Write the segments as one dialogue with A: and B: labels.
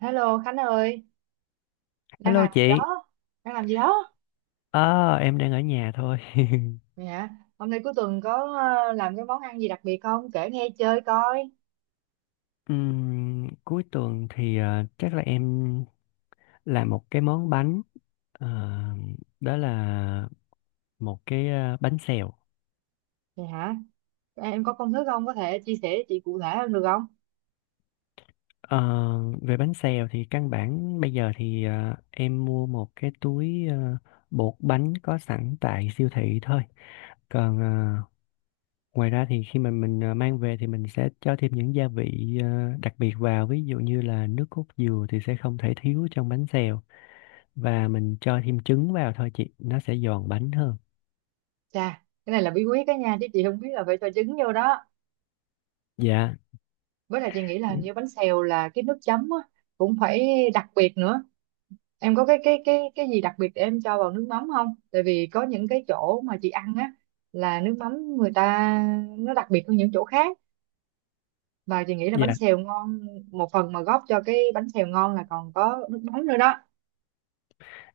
A: Hello Khánh ơi, đang
B: Hello
A: làm gì
B: chị,
A: đó? Đang làm gì đó?
B: em đang ở nhà thôi.
A: Vậy hả? Hôm nay cuối tuần có làm cái món ăn gì đặc biệt không? Kể nghe chơi coi.
B: Cuối tuần thì chắc là em làm một cái món bánh, Ờ, đó là một cái bánh xèo.
A: Vậy hả? Em có công thức không? Có thể chia sẻ chị cụ thể hơn được không?
B: Ờ, Về bánh xèo thì căn bản bây giờ thì em mua một cái túi bột bánh có sẵn tại siêu thị thôi. Còn ngoài ra thì khi mà mình mang về thì mình sẽ cho thêm những gia vị đặc biệt vào, ví dụ như là nước cốt dừa thì sẽ không thể thiếu trong bánh xèo. Và mình cho thêm trứng vào thôi chị, nó sẽ giòn bánh hơn.
A: Chà, cái này là bí quyết đó nha, chứ chị không biết là phải cho trứng vô đó.
B: Dạ.
A: Với lại chị nghĩ là hình như bánh xèo là cái nước chấm á, cũng phải đặc biệt nữa. Em có cái gì đặc biệt để em cho vào nước mắm không? Tại vì có những cái chỗ mà chị ăn á là nước mắm người ta nó đặc biệt hơn những chỗ khác, và chị nghĩ là bánh
B: Dạ.
A: xèo ngon một phần mà góp cho cái bánh xèo ngon là còn có nước mắm nữa đó.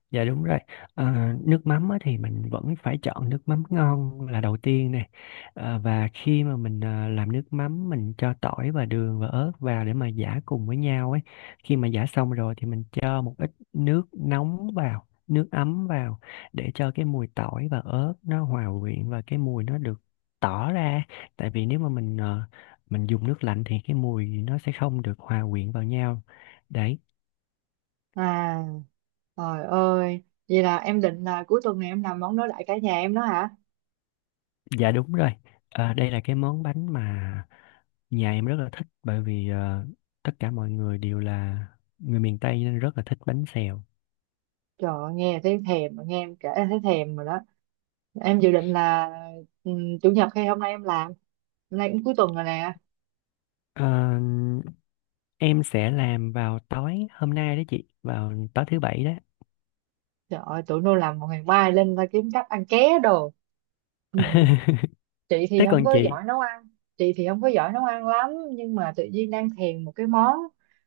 B: Dạ đúng rồi. Ờ, Nước mắm á, thì mình vẫn phải chọn nước mắm ngon là đầu tiên này. Ờ, và khi mà mình làm nước mắm mình cho tỏi và đường và ớt vào để mà giã cùng với nhau ấy. Khi mà giã xong rồi thì mình cho một ít nước nóng vào, nước ấm vào để cho cái mùi tỏi và ớt nó hòa quyện và cái mùi nó được tỏ ra. Tại vì nếu mà mình mình dùng nước lạnh thì cái mùi nó sẽ không được hòa quyện vào nhau. Đấy.
A: à Trời ơi, vậy là em định là cuối tuần này em làm món đối lại cả nhà em đó hả?
B: Dạ đúng rồi. Đây là cái món bánh mà nhà em rất là thích, bởi vì tất cả mọi người đều là người miền Tây nên rất là thích bánh xèo.
A: Trời ơi, nghe thấy thèm, nghe em kể thấy thèm rồi đó. Em dự định là chủ nhật hay hôm nay em làm? Hôm nay cũng cuối tuần rồi nè.
B: Ờ, em sẽ làm vào tối hôm nay đó chị, vào tối thứ bảy đó.
A: Trời ơi, tụi nó làm một ngày mai lên ta kiếm cách ăn ké đồ. Chị thì
B: Thế
A: không
B: còn
A: có
B: chị?
A: giỏi nấu ăn. Chị thì không có giỏi nấu ăn lắm, nhưng mà tự nhiên đang thèm một cái món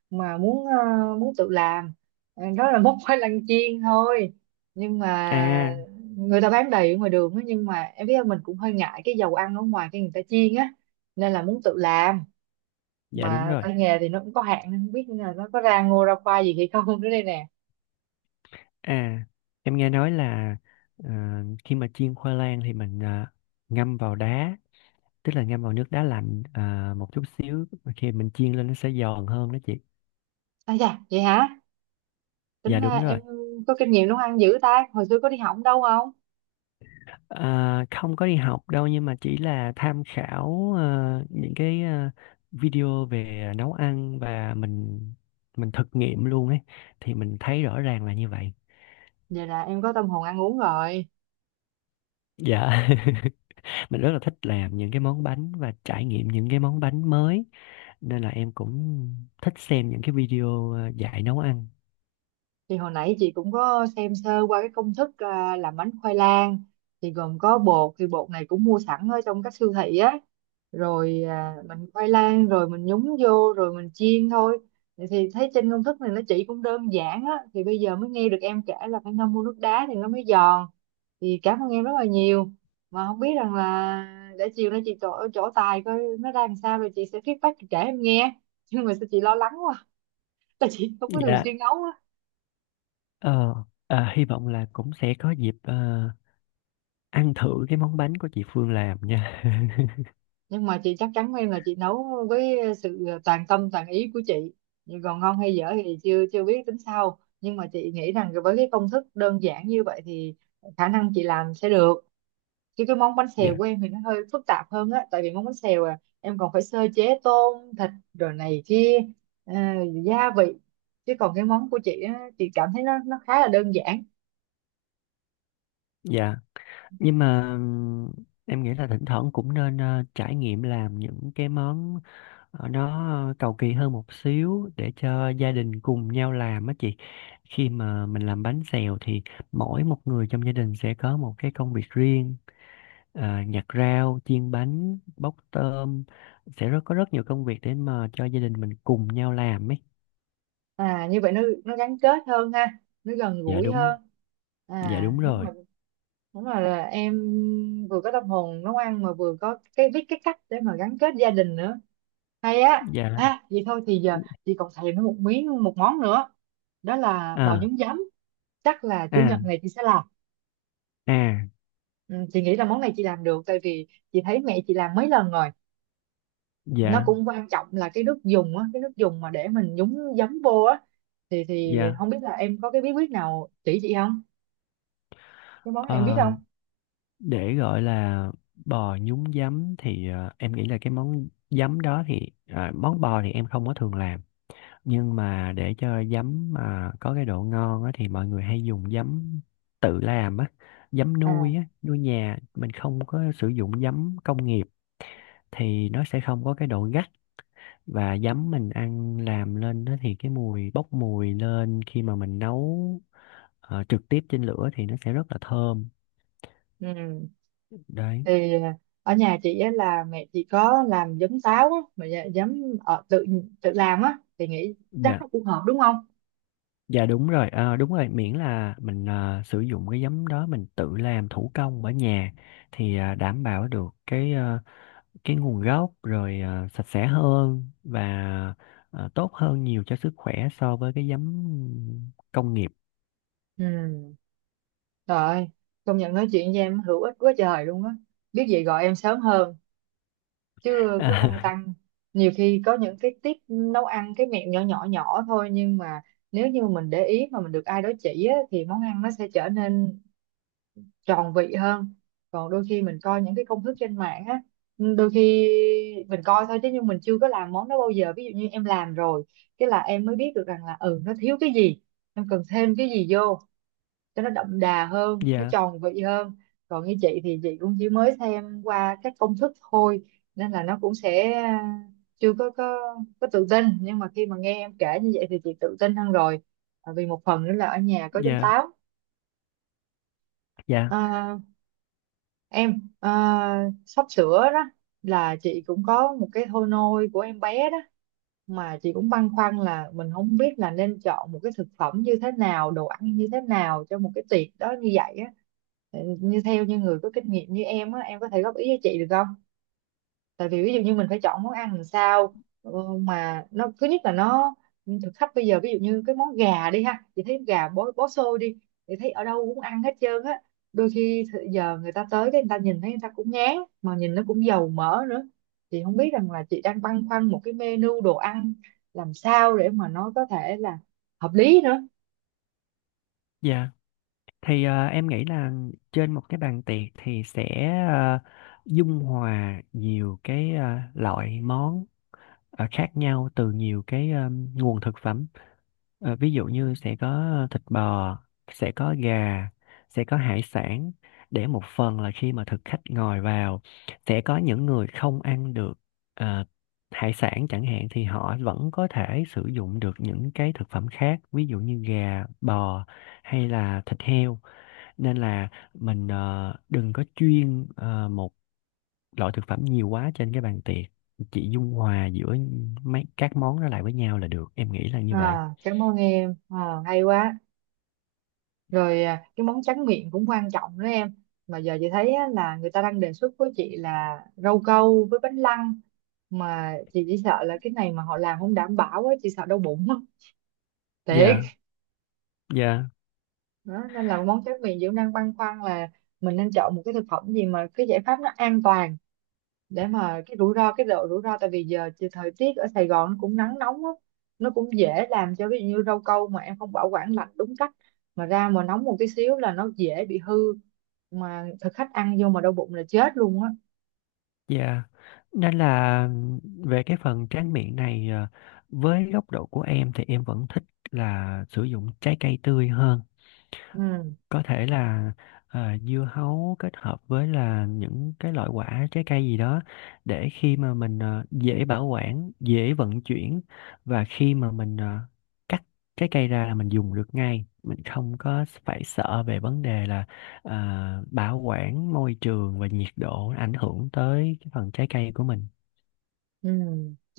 A: mà muốn tự làm. Đó là món khoai lang chiên thôi, nhưng mà
B: À,
A: người ta bán đầy ở ngoài đường á, nhưng mà em biết không, mình cũng hơi ngại cái dầu ăn ở ngoài cái người ta chiên á, nên là muốn tự làm,
B: dạ đúng
A: mà
B: rồi.
A: tay nghề thì nó cũng có hạn nên không biết là nó có ra ngô ra khoai gì hay không nữa đây nè.
B: À, em nghe nói là ờ, khi mà chiên khoai lang thì mình ngâm vào đá, tức là ngâm vào nước đá lạnh một chút xíu, khi mình chiên lên nó sẽ giòn hơn đó chị.
A: Dạ vậy hả? Tính
B: Dạ
A: ra
B: đúng rồi.
A: em có kinh nghiệm nấu ăn dữ ta, hồi xưa có đi học đâu không?
B: À, không có đi học đâu, nhưng mà chỉ là tham khảo những cái video về nấu ăn và mình thực nghiệm luôn ấy, thì mình thấy rõ ràng là như vậy.
A: Vậy là em có tâm hồn ăn uống rồi.
B: Dạ. Mình rất là thích làm những cái món bánh và trải nghiệm những cái món bánh mới, nên là em cũng thích xem những cái video dạy nấu ăn.
A: Thì hồi nãy chị cũng có xem sơ qua cái công thức làm bánh khoai lang, thì gồm có bột, thì bột này cũng mua sẵn ở trong các siêu thị á, rồi mình khoai lang rồi mình nhúng vô rồi mình chiên thôi, thì thấy trên công thức này nó chỉ cũng đơn giản á, thì bây giờ mới nghe được em kể là phải ngâm mua nước đá thì nó mới giòn, thì cảm ơn em rất là nhiều, mà không biết rằng là để chiều nay chị chỗ chỗ tài coi nó ra làm sao rồi chị sẽ feedback, chị kể em nghe. Nhưng mà sao chị lo lắng quá, tại chị không có thường
B: Dạ.
A: xuyên nấu.
B: Ờ, Hy vọng là cũng sẽ có dịp ăn thử cái món bánh của chị Phương làm nha.
A: Nhưng mà chị chắc chắn với em là chị nấu với sự toàn tâm toàn ý của chị, nhưng còn ngon hay dở thì chưa chưa biết, tính sau, nhưng mà chị nghĩ rằng với cái công thức đơn giản như vậy thì khả năng chị làm sẽ được, chứ cái món bánh xèo
B: Dạ.
A: của em thì nó hơi phức tạp hơn á, tại vì món bánh xèo em còn phải sơ chế tôm thịt rồi này kia, ờ, gia vị, chứ còn cái món của chị á, chị cảm thấy nó khá là đơn giản.
B: Dạ. Nhưng mà em nghĩ là thỉnh thoảng cũng nên trải nghiệm làm những cái món nó cầu kỳ hơn một xíu để cho gia đình cùng nhau làm á chị. Khi mà mình làm bánh xèo thì mỗi một người trong gia đình sẽ có một cái công việc riêng, nhặt rau, chiên bánh, bóc tôm, sẽ có rất nhiều công việc để mà cho gia đình mình cùng nhau làm ấy.
A: Như vậy nó gắn kết hơn ha, nó gần
B: Dạ
A: gũi
B: đúng.
A: hơn.
B: Dạ đúng
A: Đúng
B: rồi.
A: rồi. Đúng rồi, là em vừa có tâm hồn nấu ăn mà vừa có cái biết cái cách để mà gắn kết gia đình nữa, hay á.
B: Dạ.
A: Vậy thôi thì giờ chị còn thèm nó một miếng, một món nữa, đó là bò
B: À.
A: nhúng giấm. Chắc là chủ nhật
B: À.
A: này chị sẽ làm.
B: À.
A: Ừ, chị nghĩ là món này chị làm được, tại vì chị thấy mẹ chị làm mấy lần rồi. Nó
B: Dạ.
A: cũng quan trọng là cái nước dùng á, cái nước dùng mà để mình nhúng giấm vô á, thì
B: Dạ.
A: không biết là em có cái bí quyết nào chỉ chị không, cái món này em biết
B: Ờ,
A: không?
B: để gọi là bò nhúng giấm thì em nghĩ là cái món giấm đó thì món bò thì em không có thường làm, nhưng mà để cho giấm mà có cái độ ngon á, thì mọi người hay dùng giấm tự làm á, giấm nuôi
A: À.
B: á, nuôi nhà mình, không có sử dụng giấm công nghiệp thì nó sẽ không có cái độ gắt. Và giấm mình ăn làm lên đó thì cái mùi bốc mùi lên khi mà mình nấu trực tiếp trên lửa thì nó sẽ rất là thơm.
A: Ừ.
B: Đấy.
A: Thì ở nhà chị á là mẹ chị có làm giấm táo á, mà giấm tự tự làm á, thì nghĩ chắc
B: Dạ.
A: nó cũng hợp đúng không?
B: Dạ đúng rồi, đúng rồi, miễn là mình sử dụng cái giấm đó mình tự làm thủ công ở nhà thì đảm bảo được cái cái nguồn gốc rồi, sạch sẽ hơn và tốt hơn nhiều cho sức khỏe so với cái giấm công nghiệp.
A: Ừ. Trời ơi, công nhận nói chuyện với em hữu ích quá trời luôn á, biết gì gọi em sớm hơn chứ cứ lăn tăn. Nhiều khi có những cái tip nấu ăn, cái mẹo nhỏ nhỏ nhỏ thôi, nhưng mà nếu như mình để ý mà mình được ai đó chỉ á, thì món ăn nó sẽ trở nên tròn vị hơn. Còn đôi khi mình coi những cái công thức trên mạng á, ừ, đôi khi mình coi thôi chứ, nhưng mình chưa có làm món đó bao giờ, ví dụ như em làm rồi cái là em mới biết được rằng là ừ, nó thiếu cái gì, em cần thêm cái gì vô cho nó đậm đà hơn, nó
B: Dạ.
A: tròn vị hơn. Còn như chị thì chị cũng chỉ mới xem qua các công thức thôi, nên là nó cũng sẽ chưa có tự tin, nhưng mà khi mà nghe em kể như vậy thì chị tự tin hơn rồi. À, vì một phần nữa là ở nhà có giấm
B: Dạ.
A: táo.
B: Dạ.
A: À, em sắp sửa đó, là chị cũng có một cái thôi nôi của em bé đó, mà chị cũng băn khoăn là mình không biết là nên chọn một cái thực phẩm như thế nào, đồ ăn như thế nào cho một cái tiệc đó như vậy á. Ừ, như theo như người có kinh nghiệm như em á, em có thể góp ý cho chị được, tại vì ví dụ như mình phải chọn món ăn làm sao, ờ, mà nó thứ nhất là nó, thực khách bây giờ, ví dụ như cái món gà đi ha, chị thấy gà bó bó xôi đi, chị thấy ở đâu cũng ăn hết trơn á, đôi khi giờ người ta tới cái người ta nhìn thấy người ta cũng ngán, mà nhìn nó cũng dầu mỡ nữa. Chị không biết rằng là chị đang băn khoăn một cái menu đồ ăn làm sao để mà nó có thể là hợp lý nữa.
B: Dạ. Thì em nghĩ là trên một cái bàn tiệc thì sẽ ờ, dung hòa nhiều cái loại món khác nhau từ nhiều cái nguồn thực phẩm. Ví dụ như sẽ có thịt bò, sẽ có gà, sẽ có hải sản, để một phần là khi mà thực khách ngồi vào sẽ có những người không ăn được ờ, hải sản chẳng hạn, thì họ vẫn có thể sử dụng được những cái thực phẩm khác, ví dụ như gà, bò hay là thịt heo. Nên là mình đừng có chuyên một loại thực phẩm nhiều quá trên cái bàn tiệc, chị dung hòa giữa mấy các món đó lại với nhau là được, em nghĩ là như vậy.
A: À, cảm ơn em, à, hay quá. Rồi cái món tráng miệng cũng quan trọng đó em, mà giờ chị thấy á, là người ta đang đề xuất với chị là rau câu với bánh lăng, mà chị chỉ sợ là cái này mà họ làm không đảm bảo á, chị sợ đau bụng á thiệt.
B: Dạ. Dạ.
A: Đó, nên là món tráng miệng chị cũng đang băn khoăn là mình nên chọn một cái thực phẩm gì mà cái giải pháp nó an toàn, để mà cái rủi ro, cái độ rủi ro, tại vì giờ thì thời tiết ở Sài Gòn nó cũng nắng nóng á, nó cũng dễ làm cho, ví dụ như rau câu mà em không bảo quản lạnh đúng cách mà ra mà nóng một tí xíu là nó dễ bị hư, mà thực khách ăn vô mà đau bụng là chết luôn á.
B: Dạ. Nên là về cái phần tráng miệng này với góc độ của em thì em vẫn thích là sử dụng trái cây tươi hơn.
A: Ừ.
B: Có thể là dưa hấu kết hợp với là những cái loại quả trái cây gì đó, để khi mà mình dễ bảo quản, dễ vận chuyển, và khi mà mình cắt trái cây ra là mình dùng được ngay, mình không có phải sợ về vấn đề là bảo quản môi trường và nhiệt độ ảnh hưởng tới cái phần trái cây của mình.
A: Ừ,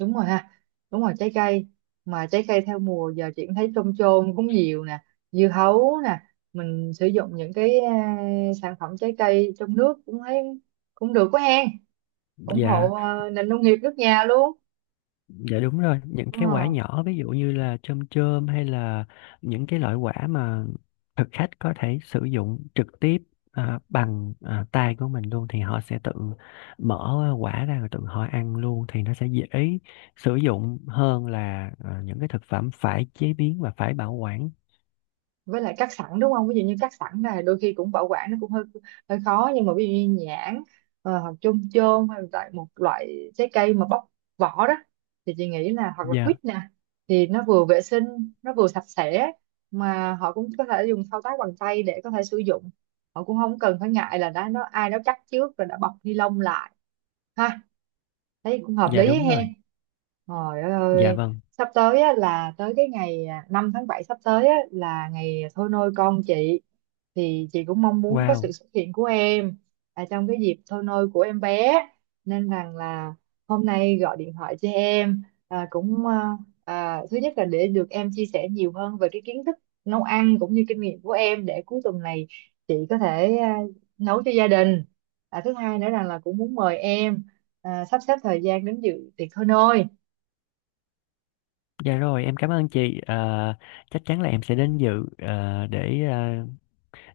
A: đúng rồi ha, đúng rồi, trái cây, mà trái cây theo mùa giờ chị cũng thấy trôm trôm cũng nhiều nè, dưa hấu nè, mình sử dụng những cái sản phẩm trái cây trong nước cũng thấy cũng được quá hen, ủng hộ
B: Dạ.
A: nền nông nghiệp nước nhà luôn.
B: Dạ đúng rồi, những cái quả
A: Ờ,
B: nhỏ ví dụ như là chôm chôm hay là những cái loại quả mà thực khách có thể sử dụng trực tiếp bằng tay của mình luôn, thì họ sẽ tự mở quả ra rồi tự họ ăn luôn, thì nó sẽ dễ sử dụng hơn là những cái thực phẩm phải chế biến và phải bảo quản.
A: với lại cắt sẵn đúng không? Ví dụ như cắt sẵn này đôi khi cũng bảo quản nó cũng hơi hơi khó, nhưng mà ví dụ như nhãn, hoặc chôm chôm hay là một loại trái cây mà bóc vỏ đó, thì chị nghĩ là hoặc là
B: Dạ,
A: quýt nè, thì nó vừa vệ sinh nó vừa sạch sẽ, mà họ cũng có thể dùng thao tác bằng tay để có thể sử dụng, họ cũng không cần phải ngại là đã nó ai đó cắt trước rồi đã bọc ni lông lại ha, thấy cũng hợp
B: dạ
A: lý ấy
B: đúng rồi.
A: hen. Trời ơi,
B: Dạ
A: ơi,
B: vâng.
A: sắp tới á, là tới cái ngày 5 tháng 7 sắp tới á, là ngày thôi nôi con chị, thì chị cũng mong muốn có sự
B: Wow.
A: xuất hiện của em trong cái dịp thôi nôi của em bé, nên rằng là hôm nay gọi điện thoại cho em cũng thứ nhất là để được em chia sẻ nhiều hơn về cái kiến thức nấu ăn cũng như kinh nghiệm của em để cuối tuần này chị có thể nấu cho gia đình, thứ hai nữa rằng là cũng muốn mời em sắp xếp thời gian đến dự tiệc thôi nôi.
B: Dạ rồi, em cảm ơn chị. Ờ, Chắc chắn là em sẽ đến dự ờ, để ờ,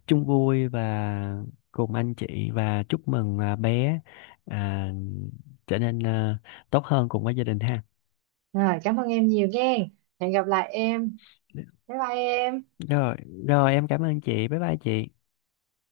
B: chung vui và cùng anh chị và chúc mừng bé à, trở nên tốt hơn cùng với gia đình ha.
A: Rồi, cảm ơn em nhiều nghe. Hẹn gặp lại em. Bye bye em.
B: Rồi, em cảm ơn chị. Bye bye chị.